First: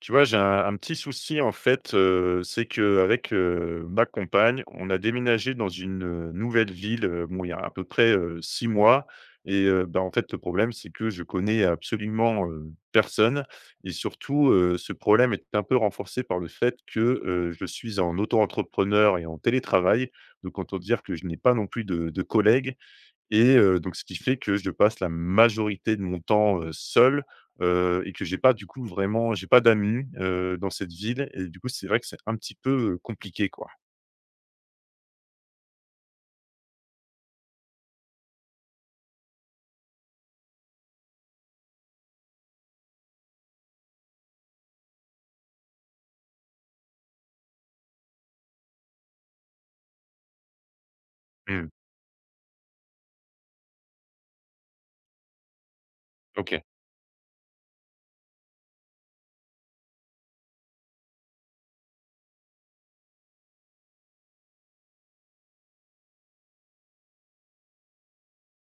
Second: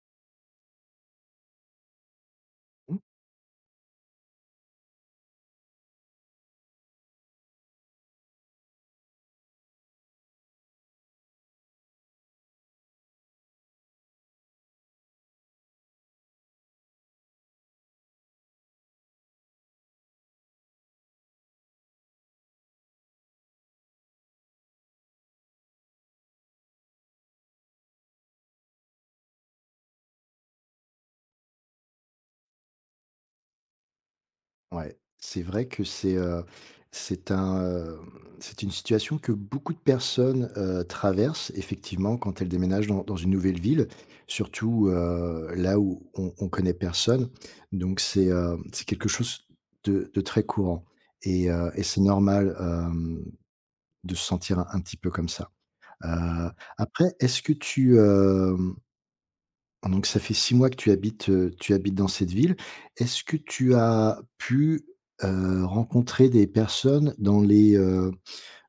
Tu vois, j'ai un petit souci en fait, c'est qu'avec, ma compagne, on a déménagé dans une, nouvelle ville, bon, il y a à peu près, 6 mois et bah, en fait, le problème, c'est que je connais absolument, personne. Et surtout, ce problème est un peu renforcé par le fait que, je suis en auto-entrepreneur et en télétravail. Donc autant dire que je n'ai pas non plus de collègues et donc ce qui fait que je passe la majorité de mon temps, seul, et que j'ai pas du coup vraiment j'ai pas d'amis, dans cette ville, et du coup, c'est vrai que c'est un petit peu, compliqué, quoi. Ouais, c'est vrai que c'est un, heu, c'est une situation que beaucoup de personnes traversent effectivement quand elles déménagent dans une nouvelle ville, surtout là où on connaît personne. Donc c'est quelque chose de très courant et Mmh. heu et c'est normal de se sentir un petit peu comme ça. Heu, OK. Après donc ça fait 6 mois que tu habites dans cette ville. Est-ce que tu as pu rencontrer des personnes dans les, heu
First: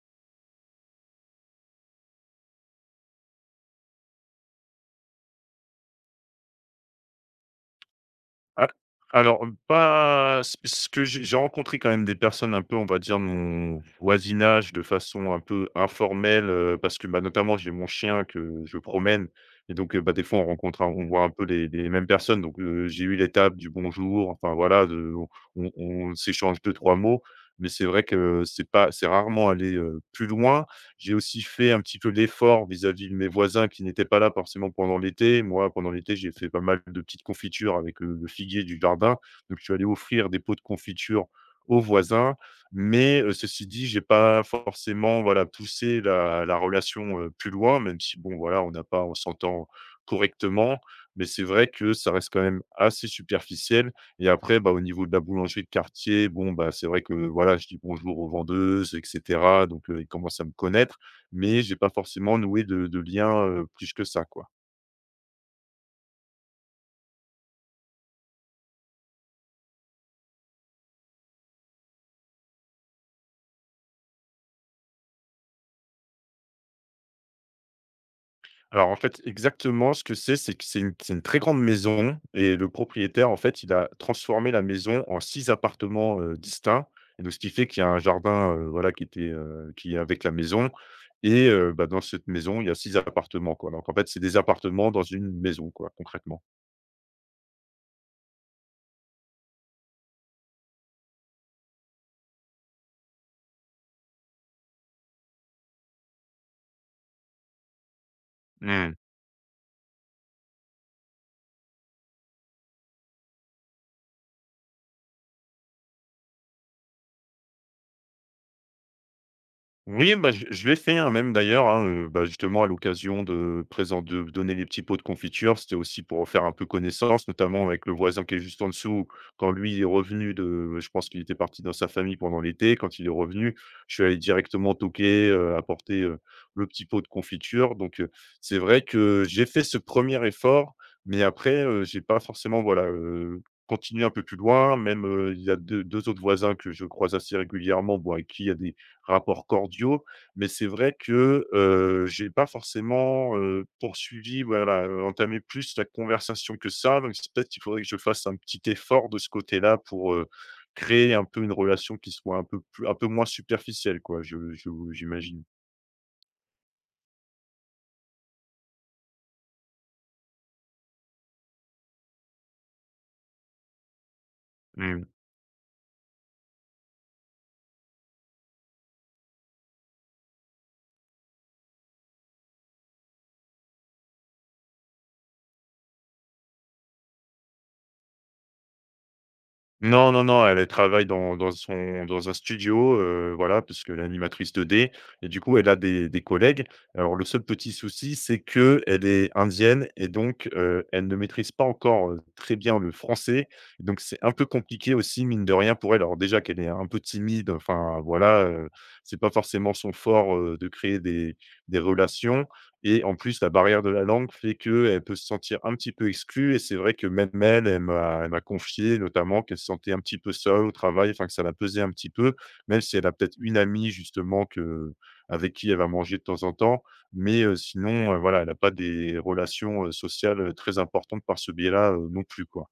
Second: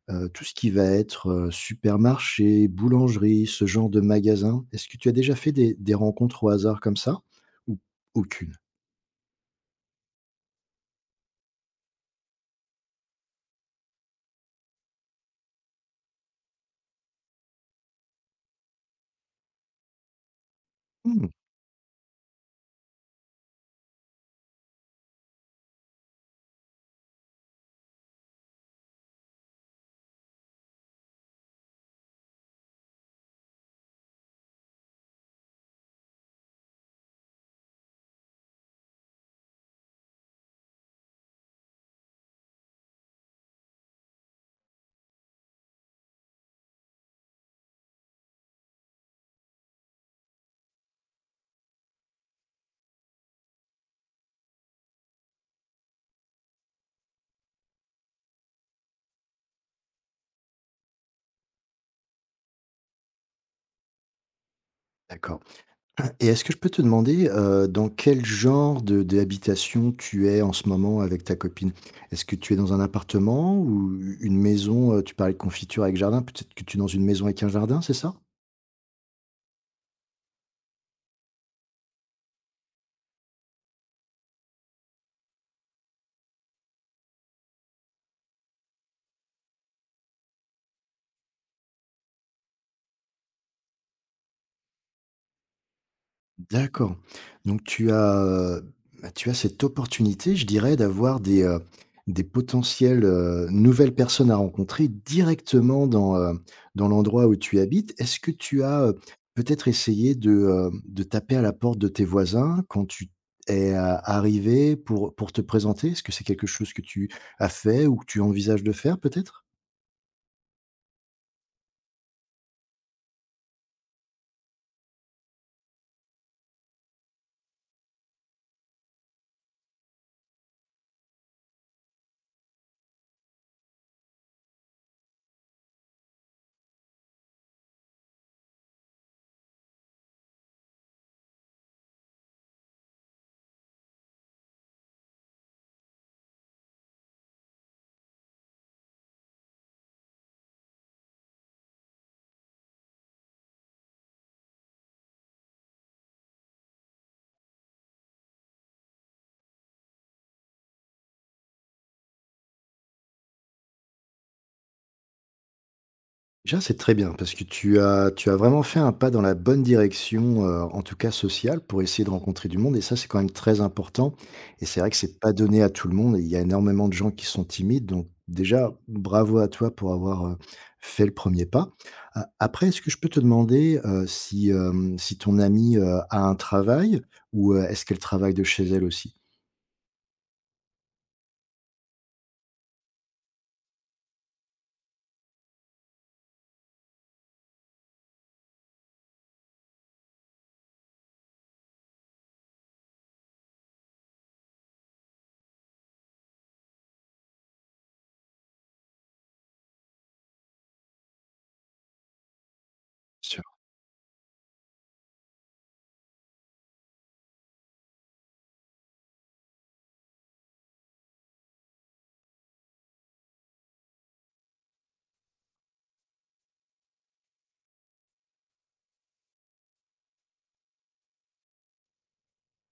heu, tout ce qui va être supermarché, boulangerie, ce genre de magasin? Est-ce que tu as déjà fait des rencontres au hasard comme ça? Ou aucune? Ah, alors, pas ce que j'ai rencontré quand même des personnes un peu, on va dire, de mon voisinage, de façon un peu informelle, parce que, bah, notamment, j'ai mon chien que je promène et donc, bah, des fois on rencontre un on voit Mmh, un peu les mêmes personnes, donc, j'ai eu l'étape du bonjour, enfin voilà, de on s'échange deux trois mots, mais c'est vrai que c'est pas c'est rarement allé, plus loin. J'ai aussi fait un petit peu d'effort vis-à-vis de mes voisins qui n'étaient pas là forcément pendant l'été. Moi, pendant l'été, j'ai fait pas mal de petites confitures avec, le figuier du jardin. Donc je suis allé offrir des pots de confiture aux voisins. Mais, ceci dit, j'ai pas forcément, voilà, poussé la relation, plus loin, même si bon, voilà, on n'a pas on s'entend correctement. Mais c'est vrai que ça reste quand même assez superficiel. Et après, bah, au niveau de la boulangerie de quartier, bon, bah, c'est vrai que, voilà, je dis bonjour aux vendeuses et cetera, donc ils commencent à me connaître, mais j'ai pas forcément noué de lien, plus que ça, quoi. d'accord. Ah, et est-ce que je peux te demander dans quel genre de d'habitation tu es en ce moment avec ta copine? Est-ce que tu es dans un appartement ou une maison tu parlais de confiture avec jardin, peut-être que tu es dans une maison avec un jardin, c'est ça? Alors, en fait, exactement ce que c'est que c'est une très grande maison, et le propriétaire, en fait, il a transformé la maison en 6 appartements, distincts, et donc ce qui fait qu'il y a un jardin, voilà, qui était, qui est avec la maison. Et bah, dans cette maison, il y a 6 appartements, quoi, donc en fait, c'est des appartements dans une maison, quoi, concrètement. D'accord. Donc tu as cette opportunité, je dirais, d'avoir des potentielles nouvelles personnes à rencontrer dans l'endroit où tu habites. Est-ce que tu as peut-être essayé de taper à la porte de tes voisins quand tu es a arrivé pour te présenter? Est-ce que c'est quelque chose que tu as fait ou que tu envisages de faire peut-être? Oui, bah, je l'ai fait, hein, même d'ailleurs, hein, bah, justement à l'occasion de présent de donner des petits pots de confiture. C'était aussi pour faire un peu connaissance, notamment avec le voisin qui est juste en dessous. Quand lui est revenu de je pense qu'il était parti dans sa famille pendant l'été. Quand il est revenu, je suis allé directement toquer, apporter, le petit pot de confiture. Donc, c'est vrai que j'ai fait ce premier effort, mais après, j'ai pas forcément, voilà, continué un peu plus loin. Même, il y a deux 2 autres voisins que je croise assez régulièrement, bon, avec qui il y a des rapports cordiaux, mais c'est vrai que, j'ai pas forcément, poursuivi, voilà, entamé plus la conversation que ça, donc c'est peut-être qu'il faudrait que je fasse un petit effort de ce côté-là pour, créer un peu une relation qui soit un peu plus un peu moins superficielle, quoi, je j'imagine. Déjà, c'est très bien parce que tu as vraiment fait un pas dans la bonne direction en tout cas sociale, pour essayer de rencontrer du monde. Et ça, c'est quand même très important et c'est vrai que c'est pas donné à tout le monde et il y a énormément de gens qui sont timides. Donc déjà, bravo à toi pour avoir fait le premier pas. A Après, est-ce que je peux te demander si ton amie a un travail ou est-ce qu'elle travaille de chez elle aussi? Non, non, non, elle travaille dans un studio, voilà, puisque l'animatrice 2D, et du coup, elle a des collègues. Alors le seul petit souci, c'est que elle est indienne et donc elle ne maîtrise pas encore, très bien le français. Donc c'est un peu compliqué aussi, mine de rien, pour elle. Alors déjà qu'elle est un peu timide, enfin voilà, c'est pas forcément son fort, de créer des relations. Et en plus, la barrière de la langue fait qu'elle peut se sentir un petit peu exclue, et c'est vrai que même elle, elle m'a confié notamment qu'elle se sentait un petit peu seule au travail, enfin que ça la pesait un petit peu, même si elle a peut-être une amie justement que avec qui elle va manger de temps en temps. Mais sinon, voilà, elle a pas des relations, sociales, très importantes par ce biais-là, non plus, quoi.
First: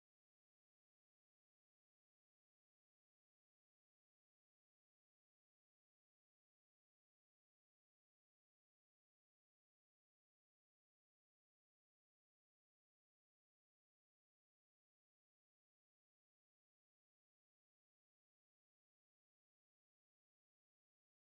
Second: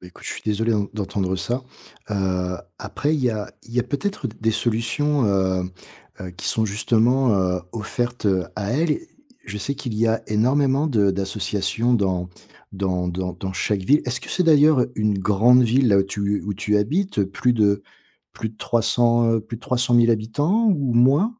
Bah, écoute, je suis désolé d'entendre ça. Après il y a peut-être des solutions qui sont justement offertes à elle. Je sais qu'il y a énormément de d'associations dans chaque ville. Est-ce que c'est d'ailleurs une grande ville là où tu habites, plus de 300 plus de 300 000 habitants ou moins?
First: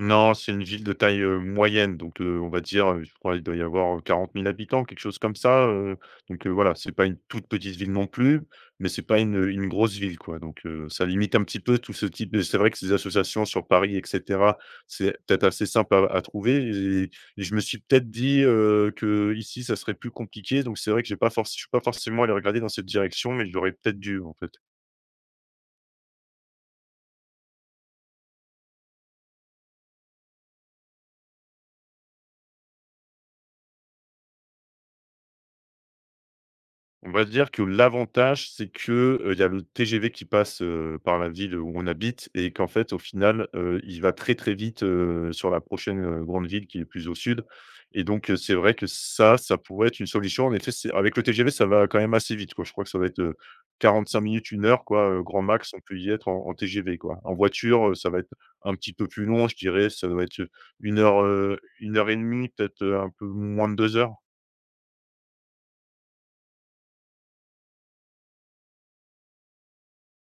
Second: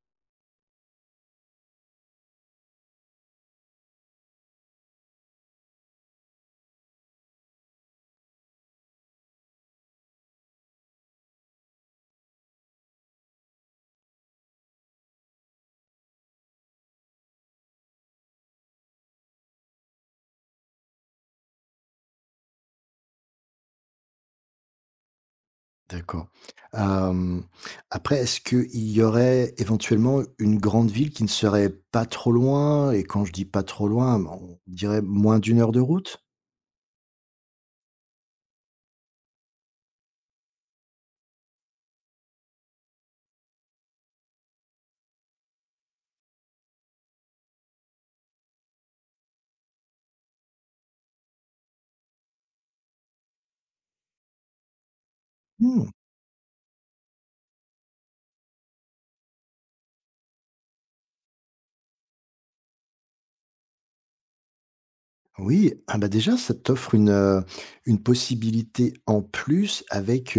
Non, c'est une ville de taille, moyenne, donc on va dire, je crois, il doit y avoir, 40 000 habitants, quelque chose comme ça, donc voilà, c'est pas une toute petite ville non plus, mais c'est pas une grosse ville, quoi, donc ça limite un petit peu tout ce type de c'est vrai que ces associations sur Paris et cetera, c'est peut-être assez simple à trouver, et je me suis peut-être dit, que ici, ça serait plus compliqué, donc c'est vrai que j'ai pas forc je suis pas forcément allé regarder dans cette direction, mais j'aurais peut-être dû, en fait. D'accord. Hem, Après, est-ce qu'il y aurait éventuellement une grande ville qui ne serait pas trop loin? Et quand je dis pas trop loin, ben, on dirait moins d'une heure de route? On va dire que l'avantage, c'est que, il y a le TGV qui passe, par la ville où on habite, et qu'en fait, au final, il va très, très vite, sur la prochaine, grande ville qui est plus au sud, et donc c'est vrai que ça pourrait être une solution. En effet, c'est avec le TGV, ça va quand même assez vite, quoi. Je crois que ça va être, 45 minutes, une heure, quoi, grand max, on Mmh, peut y être en TGV, quoi. En voiture, ça va être un petit peu plus long, je dirais, ça va être, une heure, 1 heure et demie, peut-être, un peu moins de deux heures. oui, ah, bah, déjà, ça t'offre une possibilité en plus avec,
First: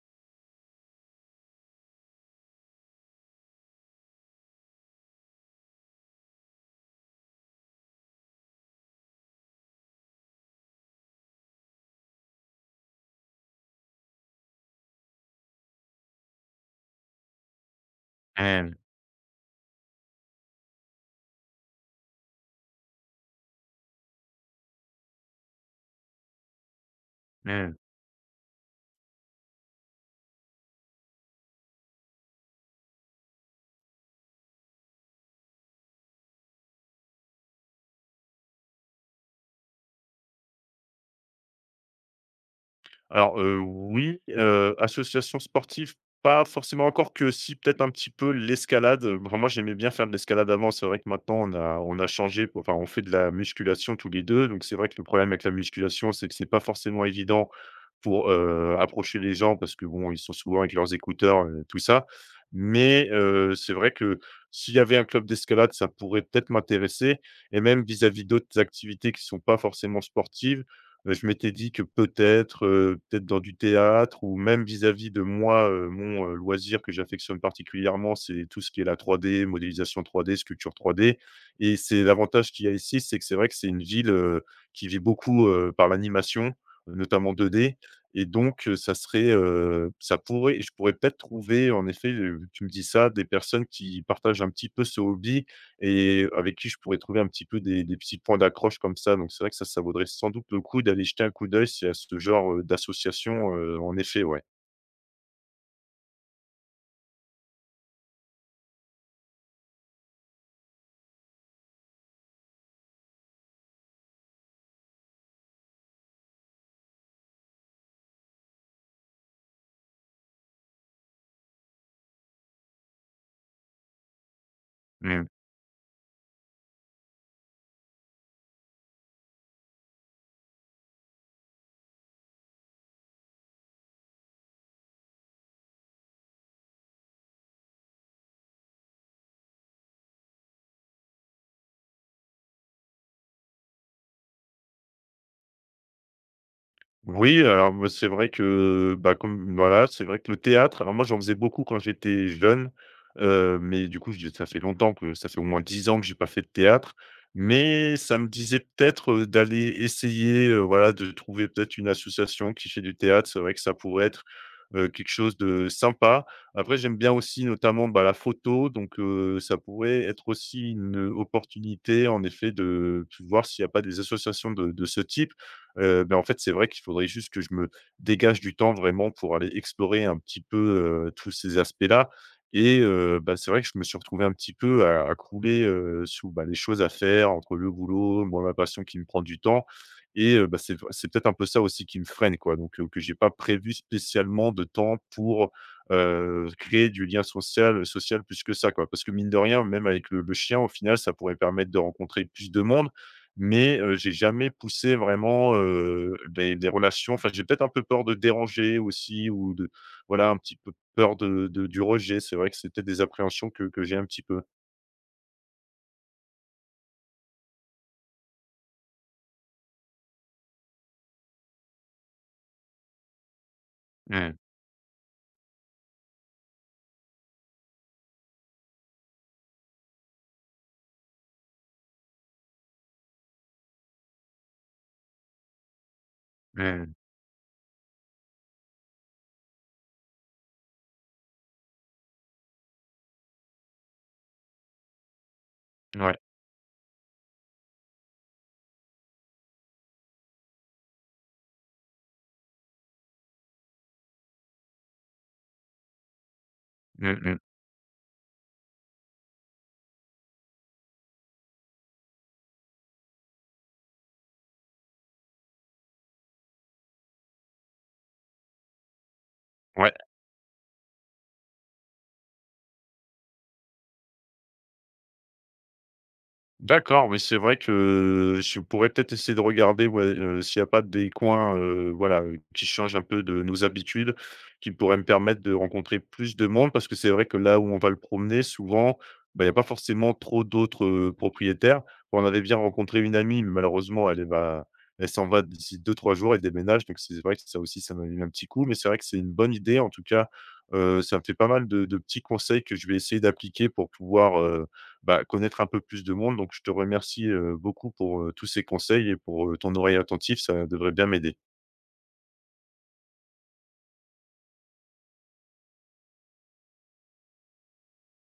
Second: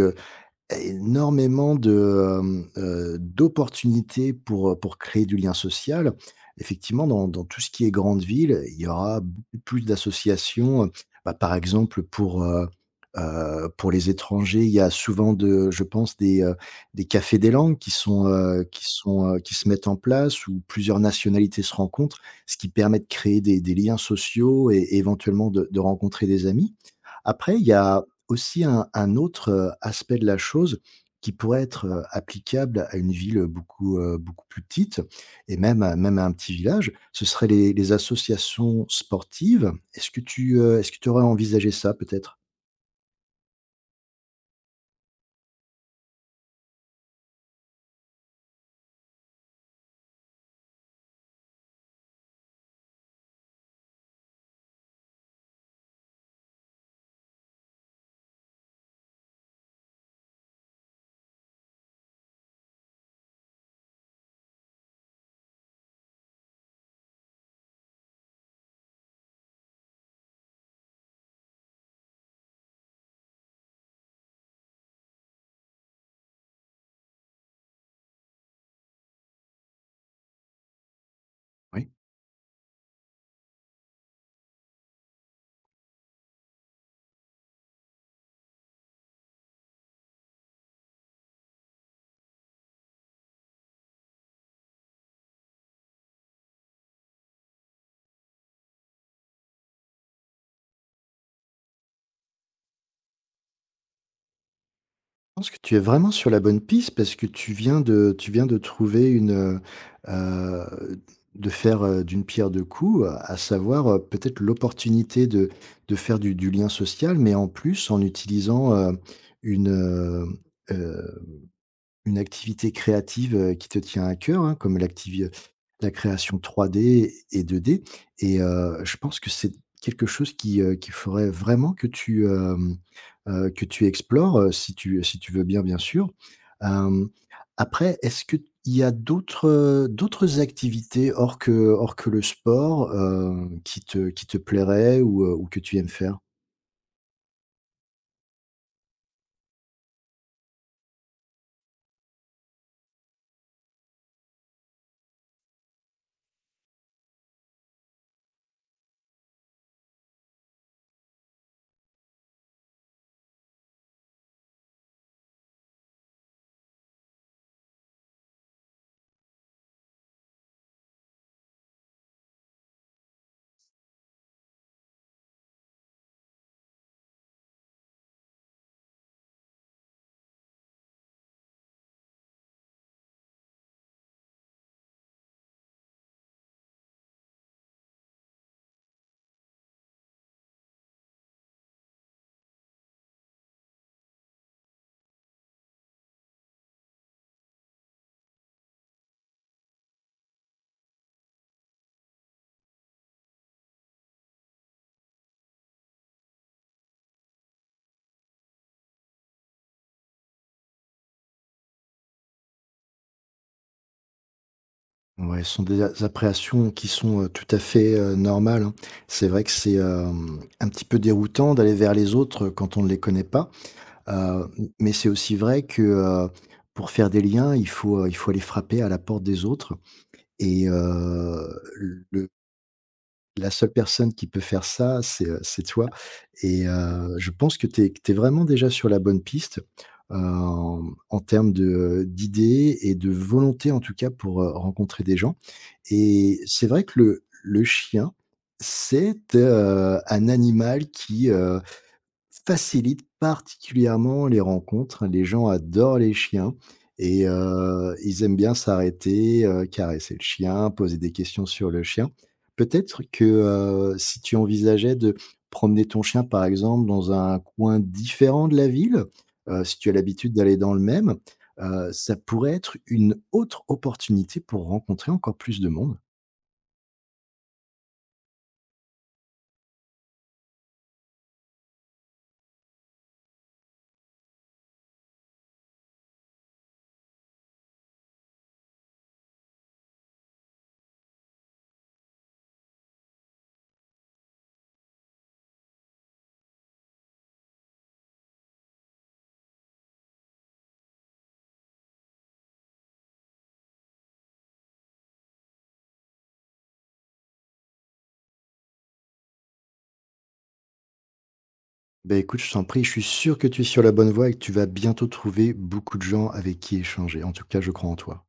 Énormément d'opportunités pour créer du lien social. Effectivement, dans tout ce qui est grande ville, il y aura beaucoup plus d'associations par exemple pour les étrangers, il y a souvent de je pense des cafés des langues Mmh. Qui se mettent en place où plusieurs nationalités se rencontrent, ce qui permet de créer des liens sociaux et éventuellement de rencontrer des amis. Après il y Mmh. a aussi un autre aspect de la chose qui pourrait être applicable à une ville, beaucoup plus petite et même à un petit village, ce seraient les associations sportives. Est-ce que tu aurais envisagé ça peut-être? Alors, oui, association sportive, pas forcément encore que si, peut-être un petit peu l'escalade, enfin moi j'aimais bien faire de l'escalade avant. C'est vrai que maintenant on a changé, enfin on fait de la musculation tous les 2, donc c'est vrai que le problème avec la musculation, c'est que c'est pas forcément évident pour, approcher les gens parce que bon, ils sont souvent avec leurs écouteurs, tout ça. Mais, c'est vrai que s'il y avait un club d'escalade, ça pourrait peut-être m'intéresser, et même vis-à-vis d'autres activités qui sont pas forcément sportives. Je m'étais dit que peut-être, peut-être dans du théâtre, ou même vis-à-vis de moi, mon, loisir que j'affectionne particulièrement, c'est tout ce qui est la 3D, modélisation 3D, sculpture 3D. Et Oui. c'est l'avantage qu'il y a ici, c'est que c'est vrai que c'est une ville, qui vit beaucoup, par l'animation, notamment 2D, et donc ça serait, ça pourrait je pourrais peut-être trouver en effet, tu me dis ça, des personnes qui partagent un petit peu ce hobby et avec qui je pourrais trouver un petit peu des petits points d'accroche comme ça. Donc c'est vrai que ça vaudrait sans doute le coup d'aller jeter un coup d'œil s'il y a ce genre, d'association, en effet, ouais. Je pense que tu es vraiment sur la bonne piste parce que tu viens de trouver heu, de faire d'une pierre deux coups, à savoir peut-être l'opportunité de faire du lien social, mais en plus en utilisant une, euh, euh, une activité créative qui te tient à cœur, hein, comme l'activi Mmh. la création 3D et 2D. Et je pense que c'est quelque chose qui qu'il faudrait vraiment que que tu explores si tu si tu veux bien, bien sûr. Hem, Après, est-ce qu'il y a d'autres activités hors que le sport qui te plairaient ou que tu aimes faire? Oui, alors moi, c'est vrai que, bah, comme voilà, c'est vrai que le théâtre, alors moi, j'en faisais beaucoup quand j'étais jeune, mais du coup, je ça fait longtemps, que ça fait au moins 10 ans que j'ai pas fait de théâtre, mais ça me disait peut-être, d'aller essayer, voilà, de trouver peut-être une association qui fait du théâtre. C'est vrai que ça pourrait être, quelque chose de sympa. Après, j'aime bien aussi notamment, bah, la photo, donc ça pourrait être aussi une opportunité, en effet, de voir s'il n'y a pas des associations de ce type. Ben, en fait, c'est vrai qu'il faudrait juste que je me dégage du temps vraiment pour aller explorer un petit peu, tous ces aspects-là. Et bah, c'est vrai que je me suis retrouvé un petit peu à crouler, sous, bah, les choses à faire entre le boulot, moi, ma passion qui me prend du temps. Et bah, c'est peut-être un peu ça aussi qui me freine, quoi, donc que j'ai pas prévu spécialement de temps pour, créer du lien social, social plus que ça, quoi. Parce que mine de rien, même avec le chien, au final, ça pourrait permettre de rencontrer plus de monde, mais, j'ai jamais poussé vraiment, des relations. Enfin, j'ai peut-être un peu peur de déranger aussi, ou de voilà, un petit peu peur de du rejet. C'est vrai que c'était des appréhensions que j'ai un petit peu. Ouais, ce sont des a appréhensions qui sont tout à fait normales, hein. C'est vrai que c'est un petit peu déroutant d'aller vers les autres quand on ne les connaît pasMmh. M mais c'est aussi vrai que pour faire des liens, il faut aller frapper à la porte des autres et le la seule personne qui peut faire ça c'est toi et Mmh. Je pense que tu es vraiment déjà sur la bonne piste en termes de d'idées et de volonté, en tout cas, pour rencontrer des gens. Ouais. Et c'est vrai que le chien, c'est un animal qui facilite particulièrement les rencontres. Les gens adorent les chiens Mmh et mh. Ils aiment bien s'arrêter caresser le chien, poser des questions sur le chien. Peut-être que si tu envisageais de promener ton chien, par exemple, dans un coin différent de la ville si tu Ouais. as l'habitude d'aller dans le même ça pourrait être une autre opportunité pour rencontrer encore plus de monde. D'accord, mais c'est vrai que je pourrais peut-être essayer de regarder, ouais, s'il n'y a pas des coins, voilà, qui changent un peu de nos habitudes, qui pourraient me permettre de rencontrer plus de monde. Parce que c'est vrai que là où on va le promener souvent, bah, il n'y a pas forcément trop d'autres, propriétaires. On avait bien rencontré une amie, mais malheureusement elle, va elle s'en va d'ici deux trois jours, et déménage. Donc c'est vrai que ça aussi, ça m'a mis un petit coup, mais c'est vrai que c'est une bonne idée en tout cas, ça me fait pas mal de petits conseils que je vais essayer d'appliquer pour pouvoir, bah, connaître un peu plus de monde. Donc je te remercie, beaucoup pour, tous ces conseils, et pour, ton oreille attentive, ça devrait bien m'aider. Beh, écoute, je t'en prie, je suis sûr que tu es sur la bonne voie et que tu vas bientôt trouver beaucoup de gens avec qui échanger. En tout cas, je crois en toi.